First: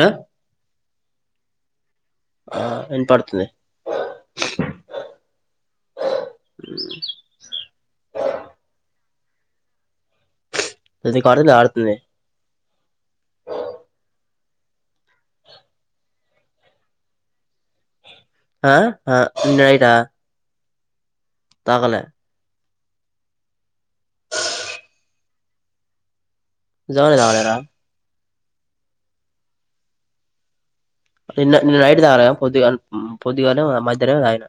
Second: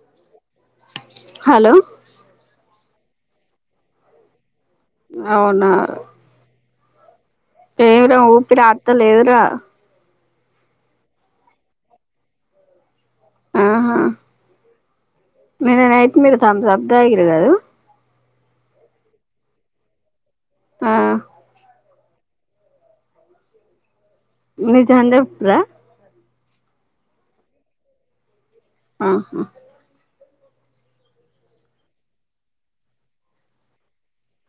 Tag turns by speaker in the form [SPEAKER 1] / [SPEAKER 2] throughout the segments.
[SPEAKER 1] ఆ
[SPEAKER 2] హలో
[SPEAKER 1] ఆ వినపడుతుంది
[SPEAKER 2] అవునా పేరు ఊపిరీ అపుత లే రా
[SPEAKER 1] అది కార్నర్ లో ఆడుతుంది
[SPEAKER 2] ఆహా నిన్న నైట్ మీరు చాల జాబ్ తాగిరు కదు
[SPEAKER 1] ఆ ఆ నిన్న నైట
[SPEAKER 2] ఆ
[SPEAKER 1] తాగలే
[SPEAKER 2] నిజం చెప్పు రా
[SPEAKER 1] నిజంగానే తాగలే రా
[SPEAKER 2] ఆహా
[SPEAKER 1] నిన్న నిన్న నైట్ తాగలే కానీ పొదిగా పొదిగానో మధ్యానం తాగిన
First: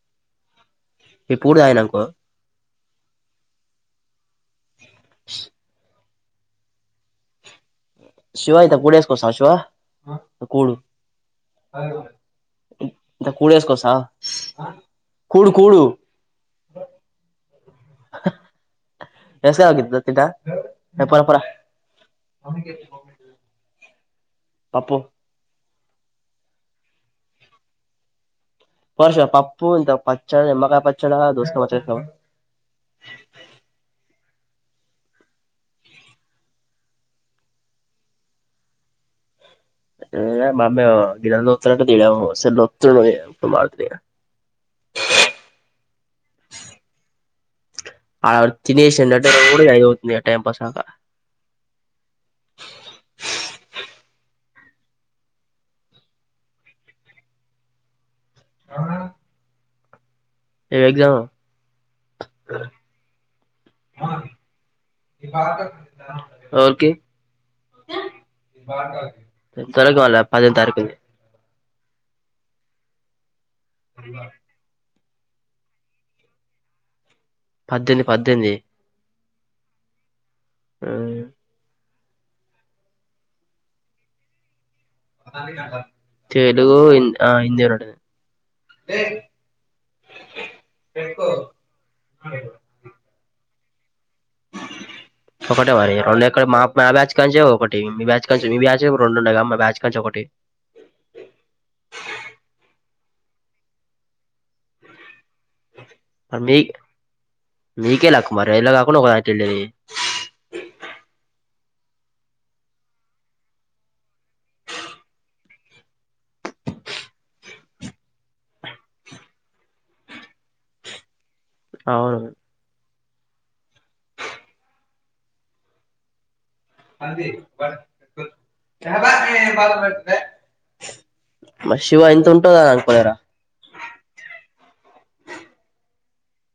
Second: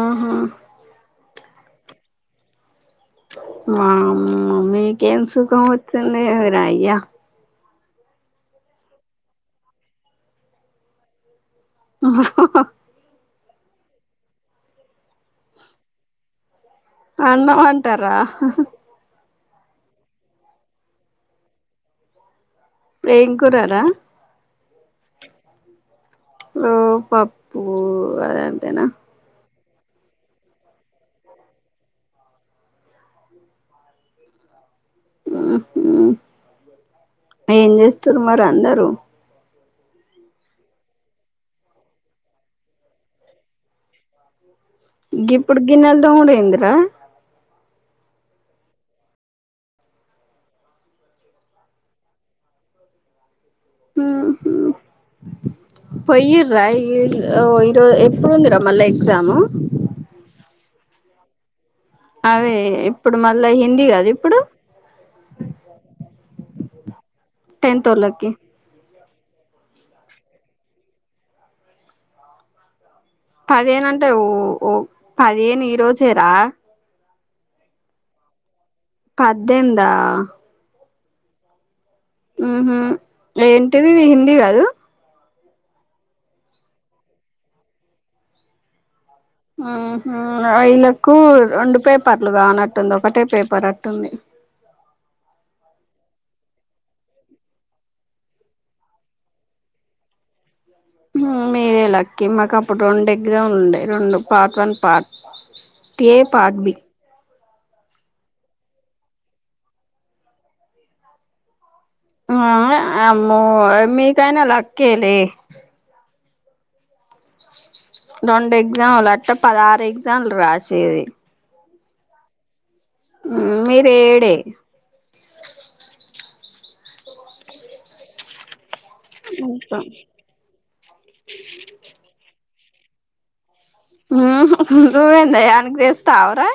[SPEAKER 2] ఆహమ్
[SPEAKER 1] ఇప్పుూడు ఆయనకో
[SPEAKER 2] మా మమ్మీ కన్సు కా సన్నర అయ్యా
[SPEAKER 1] శివా ఇయితే కూడసుకోసా శివా కూడు
[SPEAKER 2] ఓ
[SPEAKER 1] ఇంత కూడ వేసుకోసా కూడు కూడు
[SPEAKER 2] అన్నంట ఇంటారా
[SPEAKER 1] రెస్గా తింటా ఎప్పుర పరా
[SPEAKER 2] వేంకరారా
[SPEAKER 1] అప్పు
[SPEAKER 2] ఓ పప్పుూ అదే
[SPEAKER 1] పర్షా పా పోంత పచ్చచ్చడా మాకా పచ్చచ్చడా దోస్త మ
[SPEAKER 2] ఏం చేస్తారు మరి అందరూ
[SPEAKER 1] మామ గిరలో త తడాస లోత్ర మడుతు
[SPEAKER 2] గిపుడ్గినెల్ ద ఉఊరంద్ర
[SPEAKER 1] అ తినేసి అయితుంది టైం పాస్ాకా
[SPEAKER 2] పోయ రా ఇ ఎప్పుడుందిరా మళ్ళ ఎగ్జాము
[SPEAKER 1] ఎమ్ ఎగ్జామ్
[SPEAKER 2] అదే ఇప్పుడు మళ్ళా హిందీ కాద ఇప్పుడు
[SPEAKER 1] ఎవరికి
[SPEAKER 2] టెన్త్ వొళ్ళకి
[SPEAKER 1] తరకవాల పదిహేనుతారికుంది.
[SPEAKER 2] పదిహేనుంటే ఓ ఓ పదిహేను ఈ రోజేరా
[SPEAKER 1] పద్దేంది పద్దేంది
[SPEAKER 2] పద్దేందా
[SPEAKER 1] ఆ
[SPEAKER 2] ఉహుం ఏంటిది హిందీ కదు
[SPEAKER 1] తెలుగు హింద్ ఆ హిందీ రెండు
[SPEAKER 2] ఆహుం ఇళ్లాకు రెండు పేపర్లు కానట్టుంది. ఒకటే పేపర్ అట్ ఉంది
[SPEAKER 1] ఒకటే మరి రెండు ఎక్కడ మా మా బ్యాచ్ కంచ ఒకటి మీ బ్యాచ్ కంచ్ మీ బ్యాచ్ రెండుండగా మా బ్యాచ్ కంచ ఒకటి
[SPEAKER 2] మీరే లక్కీ మాకు అప్పుడు రెండు ఎగ్దామ్ లు ఉండే రెండు part one part A part B
[SPEAKER 1] మీకె లక్ మరి ఏళ్ల కాకుంటే ఒకళ వచ్చిండేది.
[SPEAKER 2] ఆ అమ్మో మీ కయనా లక్కేలే రెండు ఎగ్జాములు అట్ట పదహారు ఎగ్జాములు రాసేది
[SPEAKER 1] అవును
[SPEAKER 2] మీరేడే
[SPEAKER 1] పంది బట్ గుట్ మ శివ ఇంత ఉంటుందా. పోయారా
[SPEAKER 2] నువ్వే ఎందయ్య ఆనిక్ తెస్తవురా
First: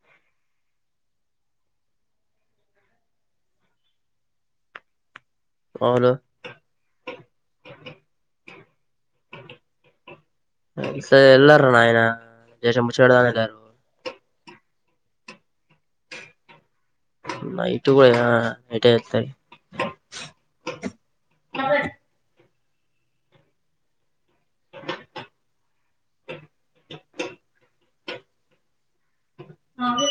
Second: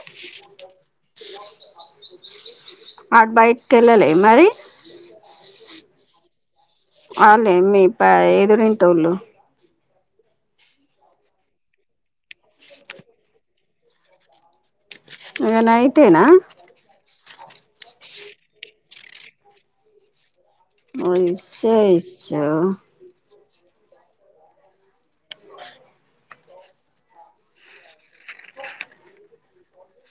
[SPEAKER 2] అడ్ బయటికి ఎల్లలే మరి
[SPEAKER 1] అవును
[SPEAKER 2] అలే మీ ప ఎదురింటోళ్ళు
[SPEAKER 1] ఈ సారి వెళ్ళరురా నాయన జెర్షెప్ ముచ్చాడవేడదామని ఎల్లారు.
[SPEAKER 2] ఓ నైటేనా
[SPEAKER 1] నైట్ కూడా నా ఎటు ఎల్తే
[SPEAKER 2] వోశ్షశో
[SPEAKER 1] అవ్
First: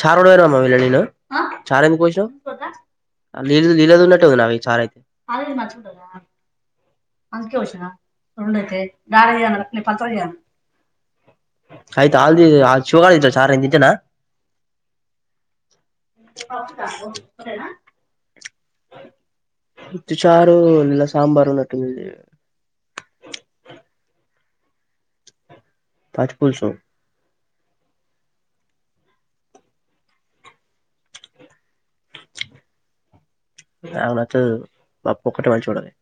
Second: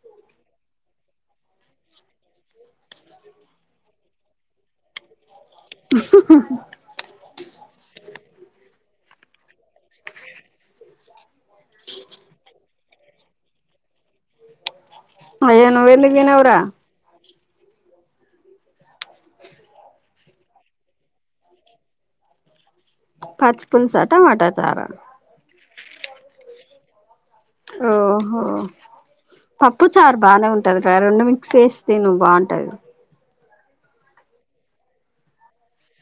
[SPEAKER 1] చార్ వడ వరమాలలీ చారెందుకు పోసావు నీళ్లు నీలలు న చారు అది మర్చకుడదా అ [unintelligible]
[SPEAKER 2] అయ్యో నువెందుకు తీనావురా
[SPEAKER 1] క వుత్తి చారు ఇలా సాంబారు ఉన్నటు ఉంది.
[SPEAKER 2] పచ్ పుల్ సా టమాటా చారా
[SPEAKER 1] పచ్ పులుసు
[SPEAKER 2] ఓహో పప్పు చారు బానే ఉంటది, గా రెండు మిక్స్ చేస్ తిను బాగుంటది.
[SPEAKER 1] అవునక్కొ పప్పు ఒకటి వాడి చూడాలి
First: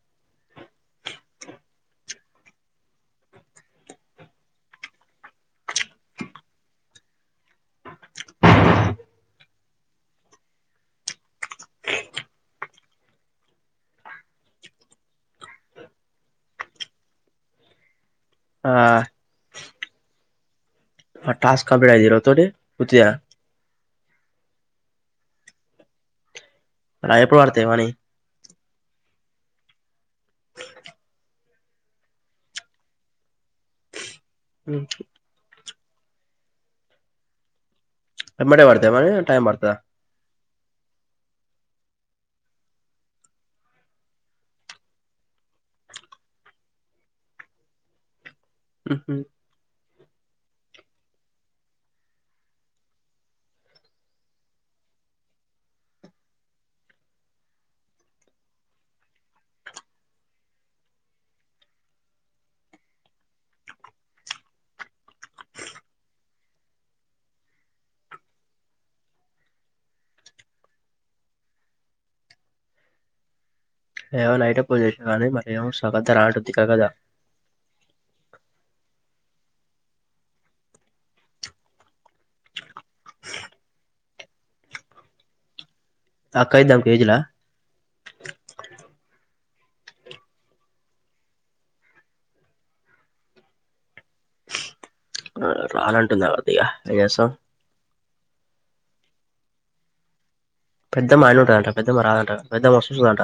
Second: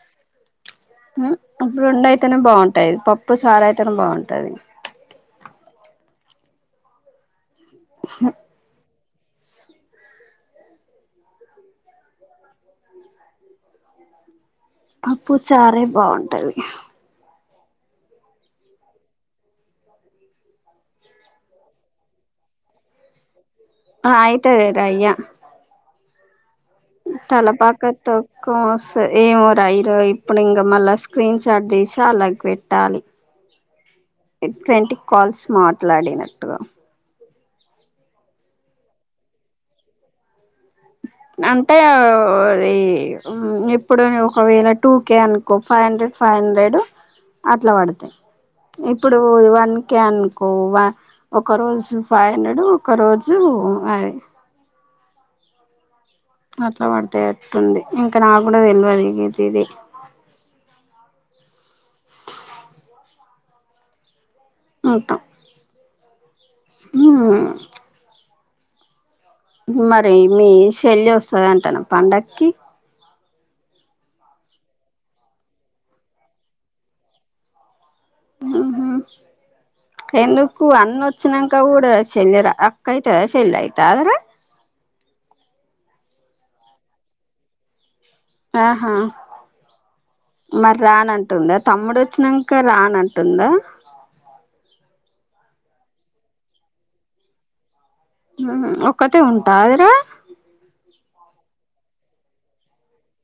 [SPEAKER 2] మ్ ఇప్పుడు రెండైయితేనే బాగుంటది పప్పు చారైయితేనే బాగుంటది. పప్పు చారే బాగుంటది
[SPEAKER 1] ఆ ఆ టాస్ కంప్లీట్ యా ఈ రోజ్ తోటి ఉత్తియా
[SPEAKER 2] ఆ ఆయితాదిరా అయ్య
[SPEAKER 1] అలా ఎప్పుడు
[SPEAKER 2] తల
[SPEAKER 1] పడతాయి మనీ
[SPEAKER 2] పాకతో కోమ్ స్ ఏమో రా యిరో ఇప్పుడు ఇంగ మళ్ళా స్క్రీన్ షాట్ తీసి అలాకి పెట్టాలి ఇ ట్వంటీ కాల్స్ మాట్ ట్లాడినట్టుగా
[SPEAKER 1] ఎమ్మటే పడ్ తయా మరి టైమ్ పడ్ తాదా
[SPEAKER 2] అంటే అది ఇప్పుడు ఒకవేళ టూ కే అనుకో ఫైవ్ హండ్రెడ్, ఫైవ్ హండ్రెడ్, అట్లా పడ్ తాయి. ఇప్పుడూ ఈ వన్ ఓకే అనుకో ఒక రోజు ఫైవ్ హండ్రెడ్ ఒక రోజు అయి అట్లా పడితే అట్టుంది ఇంకా నాకు తెలివదిగితే ఇది అంటాం మ్మ్ హు మరి మీ చెెల్లి వస్తదంటనా పండకి
[SPEAKER 1] ఏమో నైటే పోన్ చేసింది కానీ, మరి ఏమో సడన్ గా రానంటది కా గదా.
[SPEAKER 2] హ్మ్ హు ఎందుకు అన్న వచ్చినాంక కూడా చెల్లెర కైతద సేల్ ఆయితాదిర
[SPEAKER 1] తక్ యిదాం కేేజిలా
[SPEAKER 2] ఆహా మరి రానంటుందా, తమ్ముడు వచ్చినాంకా రానంటుందా.
[SPEAKER 1] ఆ రాన్ అంటుంది ఆ దిగా ఏం చేస్తాం
[SPEAKER 2] హ్మ్ ఒక్కతే ఉంటాది రా
[SPEAKER 1] పెద్దమ్మ ఆడ్ నే ఉంటదంట పెద్దమ్మ రాదంట పెద్ద వస్ సుదంట.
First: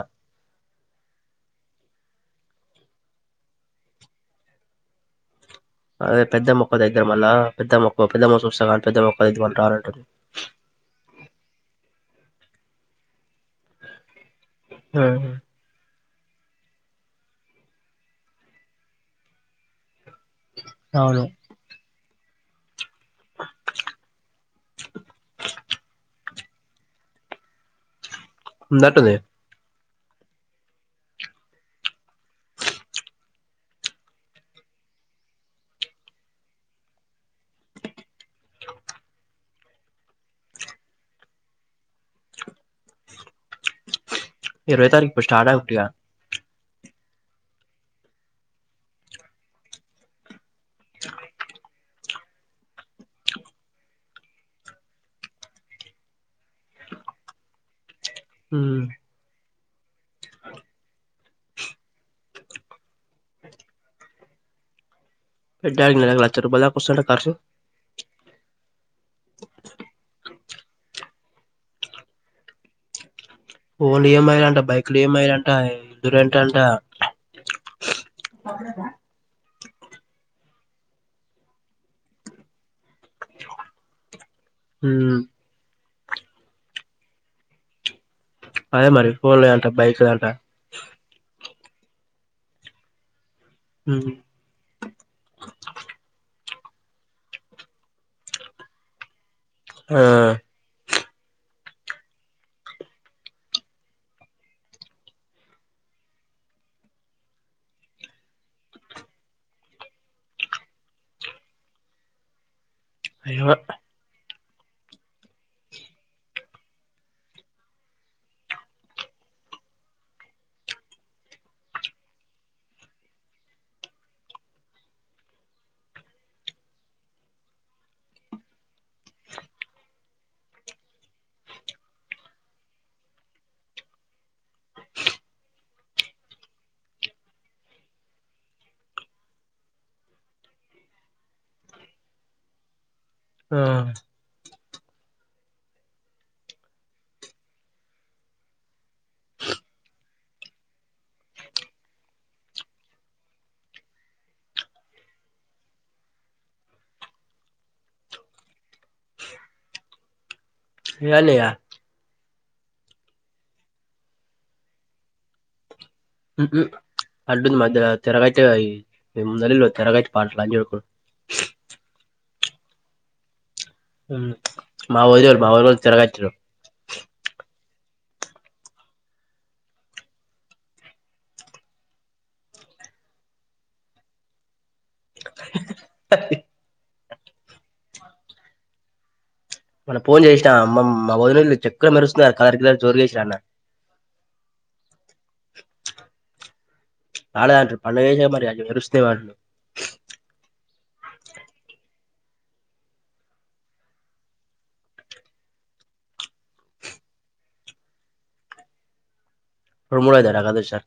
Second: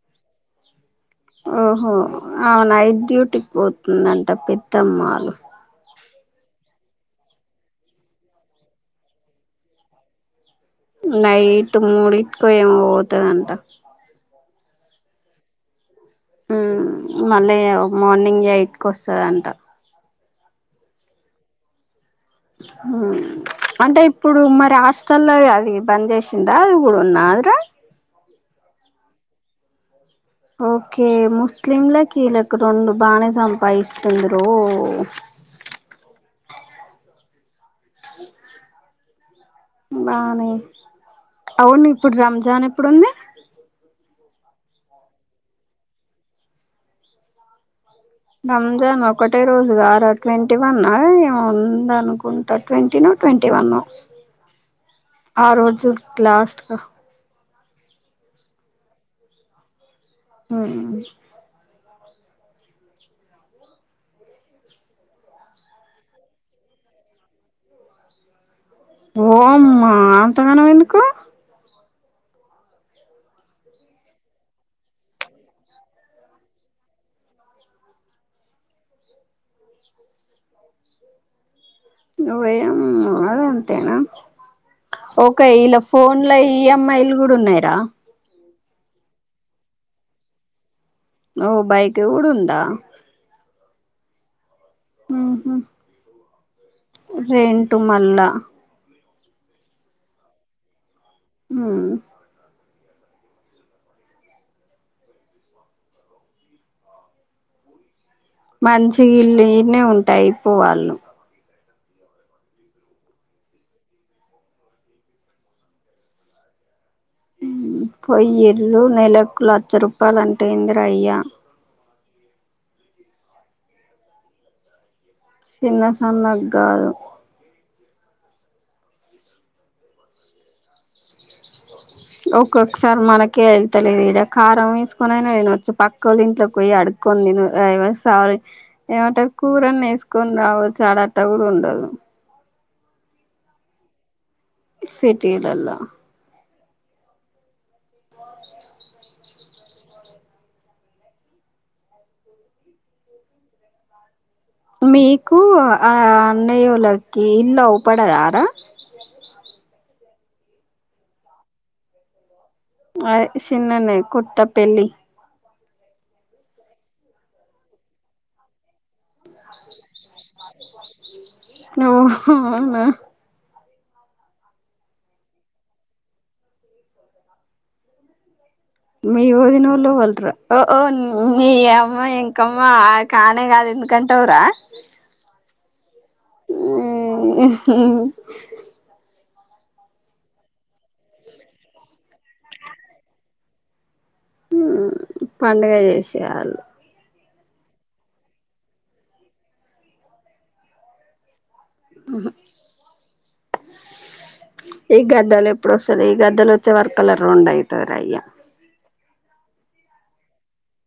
[SPEAKER 2] ఓహో ఆ నైట్ డ్యూటీకి పోతుందంట పెద్దమ్మలు
[SPEAKER 1] అదే పెద్దమ్మ ఒక్కదయితే మళ్ళా పెద్దమ్మ మొకో, పెద్దమ్మ చూస్తా కానీ పెద్దమొక్కదాయిది మళ్ళ రానంటుంది.
[SPEAKER 2] నైట్ మూడిట్కో ఏమో పోతదంట
[SPEAKER 1] ఆ
[SPEAKER 2] ఉమ్ మళ్ళీ మార్నింగ్ ఎయిట్కి వస్తదంట
[SPEAKER 1] అవును
[SPEAKER 2] అంటే ఇప్పుడు మరి హాస్టల్లో అది బంద్ చేసిందా అది కూడా ఉన్నాది రా
[SPEAKER 1] ఉందట్ దే
[SPEAKER 2] ఓకే ముస్లింల కీలకు, రెండు బానే సంపాయిస్తుందిరో. బానే అవును ఇప్పుడు రంజాన్ ఎప్పుడుంది
[SPEAKER 1] ఇరవై తారీఖు ఇప్ స్టార్ట్ ఆవుద్ది గా
[SPEAKER 2] రంజాన్ ఒకటే రోజ్ గార ట్విన్ ట్వంటీవన్నా ఏం ఉంద న్ కుంటా ట్వంటీ నో ట్వంటీ వన్ ఆ రోజు లాస్ట్ గా
[SPEAKER 1] హ్మ్
[SPEAKER 2] హ
[SPEAKER 1] బడ్డతారు లక్ష రూపాయల దాకా వస్తది అంట కార్సు
[SPEAKER 2] ఓమ్మా తానం ఎందుకు
[SPEAKER 1] ఓన్లు ఏమయ్యాలంట బైక్లు ఏమయాలంట ఇంటి రెంట్ టంట
[SPEAKER 2] ను వయం అ అంతేనా
[SPEAKER 1] మ్మ్
[SPEAKER 2] ఓకె ఇలా ఫోన్ లో ఈఎంఐలు కూడా ఉన్నాయిరా
[SPEAKER 1] అదే మరి ఫోన్ ఏంట బైక్ దంట
[SPEAKER 2] ఓ బైకి గూడ ఉడుందా
[SPEAKER 1] అ
[SPEAKER 2] రెంట మళ్ళా
[SPEAKER 1] ఆ
[SPEAKER 2] ఊ మంచి ఇల్లు ఇడనే ఉంటె అయిపో వాళ్ళు
[SPEAKER 1] అయ పో
[SPEAKER 2] పొయ్యల్లుు నెలకు లక్ష రూపాయలు అంటే ఇందిరా అయ్యా చిన్న సన్నగ్ గారు ఒక్కొక్కసారి మనకే వెళ్తలేదు ఇద కారం ఒకొక్క ఒకొక్క సారి మనకే అయితలేదు ఇడ కారం వేసుకొనినా తినచ్చు పక్క వాళ్ళ ఇంట్లోకి పోయి అడుక్కొని సారీ ఏమంటారు కూరని వేసుకొని రావచ్చు రావల్సి ఆడట్ట కూడా ఉండదు.
[SPEAKER 1] ఆ
[SPEAKER 2] సిటీీలలో మీకు ఆ అన్నయ్యలకి ఇల్లు అవ పడదారా
[SPEAKER 1] హలోలియా
[SPEAKER 2] అ చిన్ననే కొత్తపెళ్లి
[SPEAKER 1] ఉ ఊ అంటుంది మధ్య తెరగ అతే నల తెరగా అయితే పాటాల అడుకో లంజోడుకులు
[SPEAKER 2] అ
[SPEAKER 1] మావో బవో తరగాట్రు
[SPEAKER 2] మీ ఊదినఊళ్ళవలరా ఓఓ మీ అమ్మ ఇంకమ్మా కానే కాదు ఎందుకంటేవరా
[SPEAKER 1] [inaudible] [unintelligible] సక్తి
[SPEAKER 2] [unintelligible]
[SPEAKER 1] మన ఫోన్ చేసినా అమ్మమ్ మా భోజన ఎక్కడ మెరుస్తున్నారు కలరి కల జోరుగాసా అన్న
[SPEAKER 2] పడుగ చేసేవాళ్ళు
[SPEAKER 1] నాలాంట పన్న వస మరి అ మరుసే వాంట
[SPEAKER 2] అహ ఈ గద్దలు ఎప్పుడు వస్తంది ఈ గద్దలు వచ్చే వర్కలర్ రెం అవుతారు అయ్యా
[SPEAKER 1] హమడయద కద సార్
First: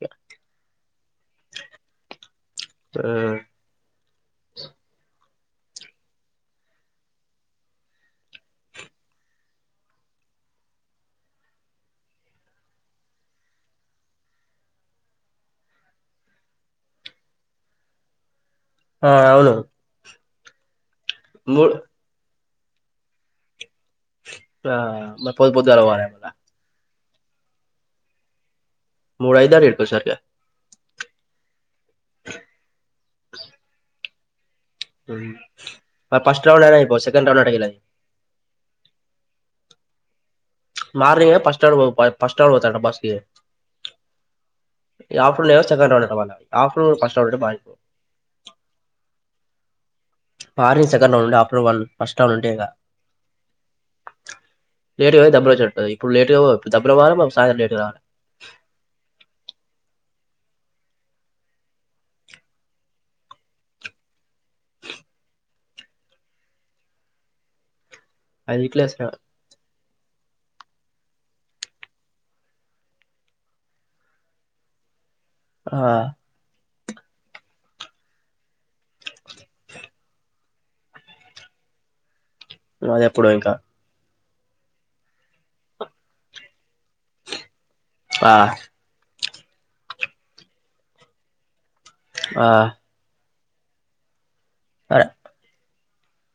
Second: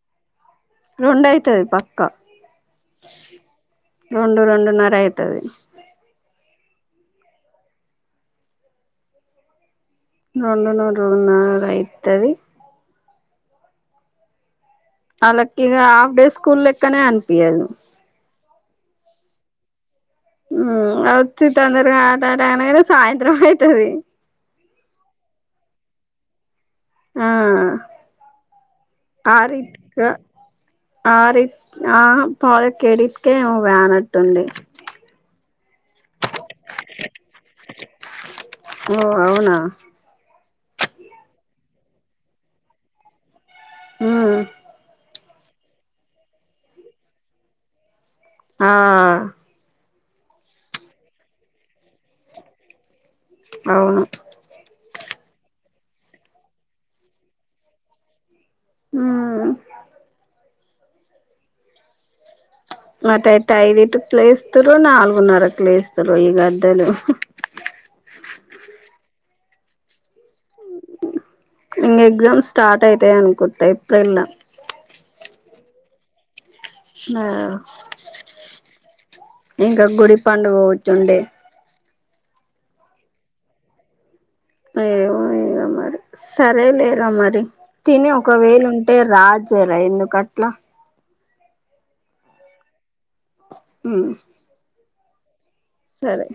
[SPEAKER 2] రెండయితుది పక్కా రెండు రెండున్నర అవుతుది రెండు నూ ర నాలుగు అయితుది వాళ్ళకి ఇ హాఫ్ డే స్కూల్ లెక్కనే అనిపిించదు
[SPEAKER 1] ఆ అవును
[SPEAKER 2] ఆ అవుచ్చ
[SPEAKER 1] మూడు
[SPEAKER 2] తొందరగా ఎననా సాయంత్రం అవుతుది
[SPEAKER 1] ఆ మ పో పొద్దు పొద్దుగాలగా పారాడుతా
[SPEAKER 2] ఆ
[SPEAKER 1] మూడైతాది ఈటికి
[SPEAKER 2] ఆరింటికి
[SPEAKER 1] వచ్చేసరికి
[SPEAKER 2] ఆ రీస్ [unintelligible] టుంది
[SPEAKER 1] ఫస్ట్ రౌండ్ లోనే అయిపో సెకండ్
[SPEAKER 2] ఓ అవునా
[SPEAKER 1] [unintelligible] మార్నింగ్ ఏ ఫస్ట్ రౌండ్ పో ఫస్ట్ రౌండ్ పోతాడంట బస్ కి
[SPEAKER 2] హు
[SPEAKER 1] ఇప్పుడు ఏమో సెన్కండ్ రౌండ్ అన్నమాట ఆఫ్టర్నూన్ ఫస్ట్ రౌండ్ బాగా
[SPEAKER 2] ఆ
[SPEAKER 1] మార్నింగ్ సెకండ్ రౌండ్ ఉండి ఆఫ్టర్నూన్ వన్ ఫస్ట్ రౌండ్ ఉంటే ఇక
[SPEAKER 2] అవును
[SPEAKER 1] లేట్ గా పోయి డబ్బులు వచ్చినట్టు ఓయ్ ఇప్పుడు లేటుగా పో దబ్బవారా పో సాయంత్రం లేట్ గరా
[SPEAKER 2] ఉ మతాయిత్తు అయిదు ఇటు లేస్తురు నాలుగున్నర్ లేస్తురు ఈ గడలు
[SPEAKER 1] అది [unintelligible]
[SPEAKER 2] ఇంక ఎగ్జామ్ స్టార్ట్ అయితాయి అనుకుంటా ఏప్రిల్ ల
[SPEAKER 1] ఆ
[SPEAKER 2] నా ఇంకా గుడిపా [unintelligible] ఓ చుండె
[SPEAKER 1] అది అప్పుడో ఇంకా
[SPEAKER 2] ఏమో ఏమో మరి సరే లేరా మరి తిని
[SPEAKER 1] ఆ
[SPEAKER 2] ఒకవేళ ఉంటే రా సరే ఎందుకు అట్లా
[SPEAKER 1] ఆ
[SPEAKER 2] హ
[SPEAKER 1] అదే
[SPEAKER 2] సరే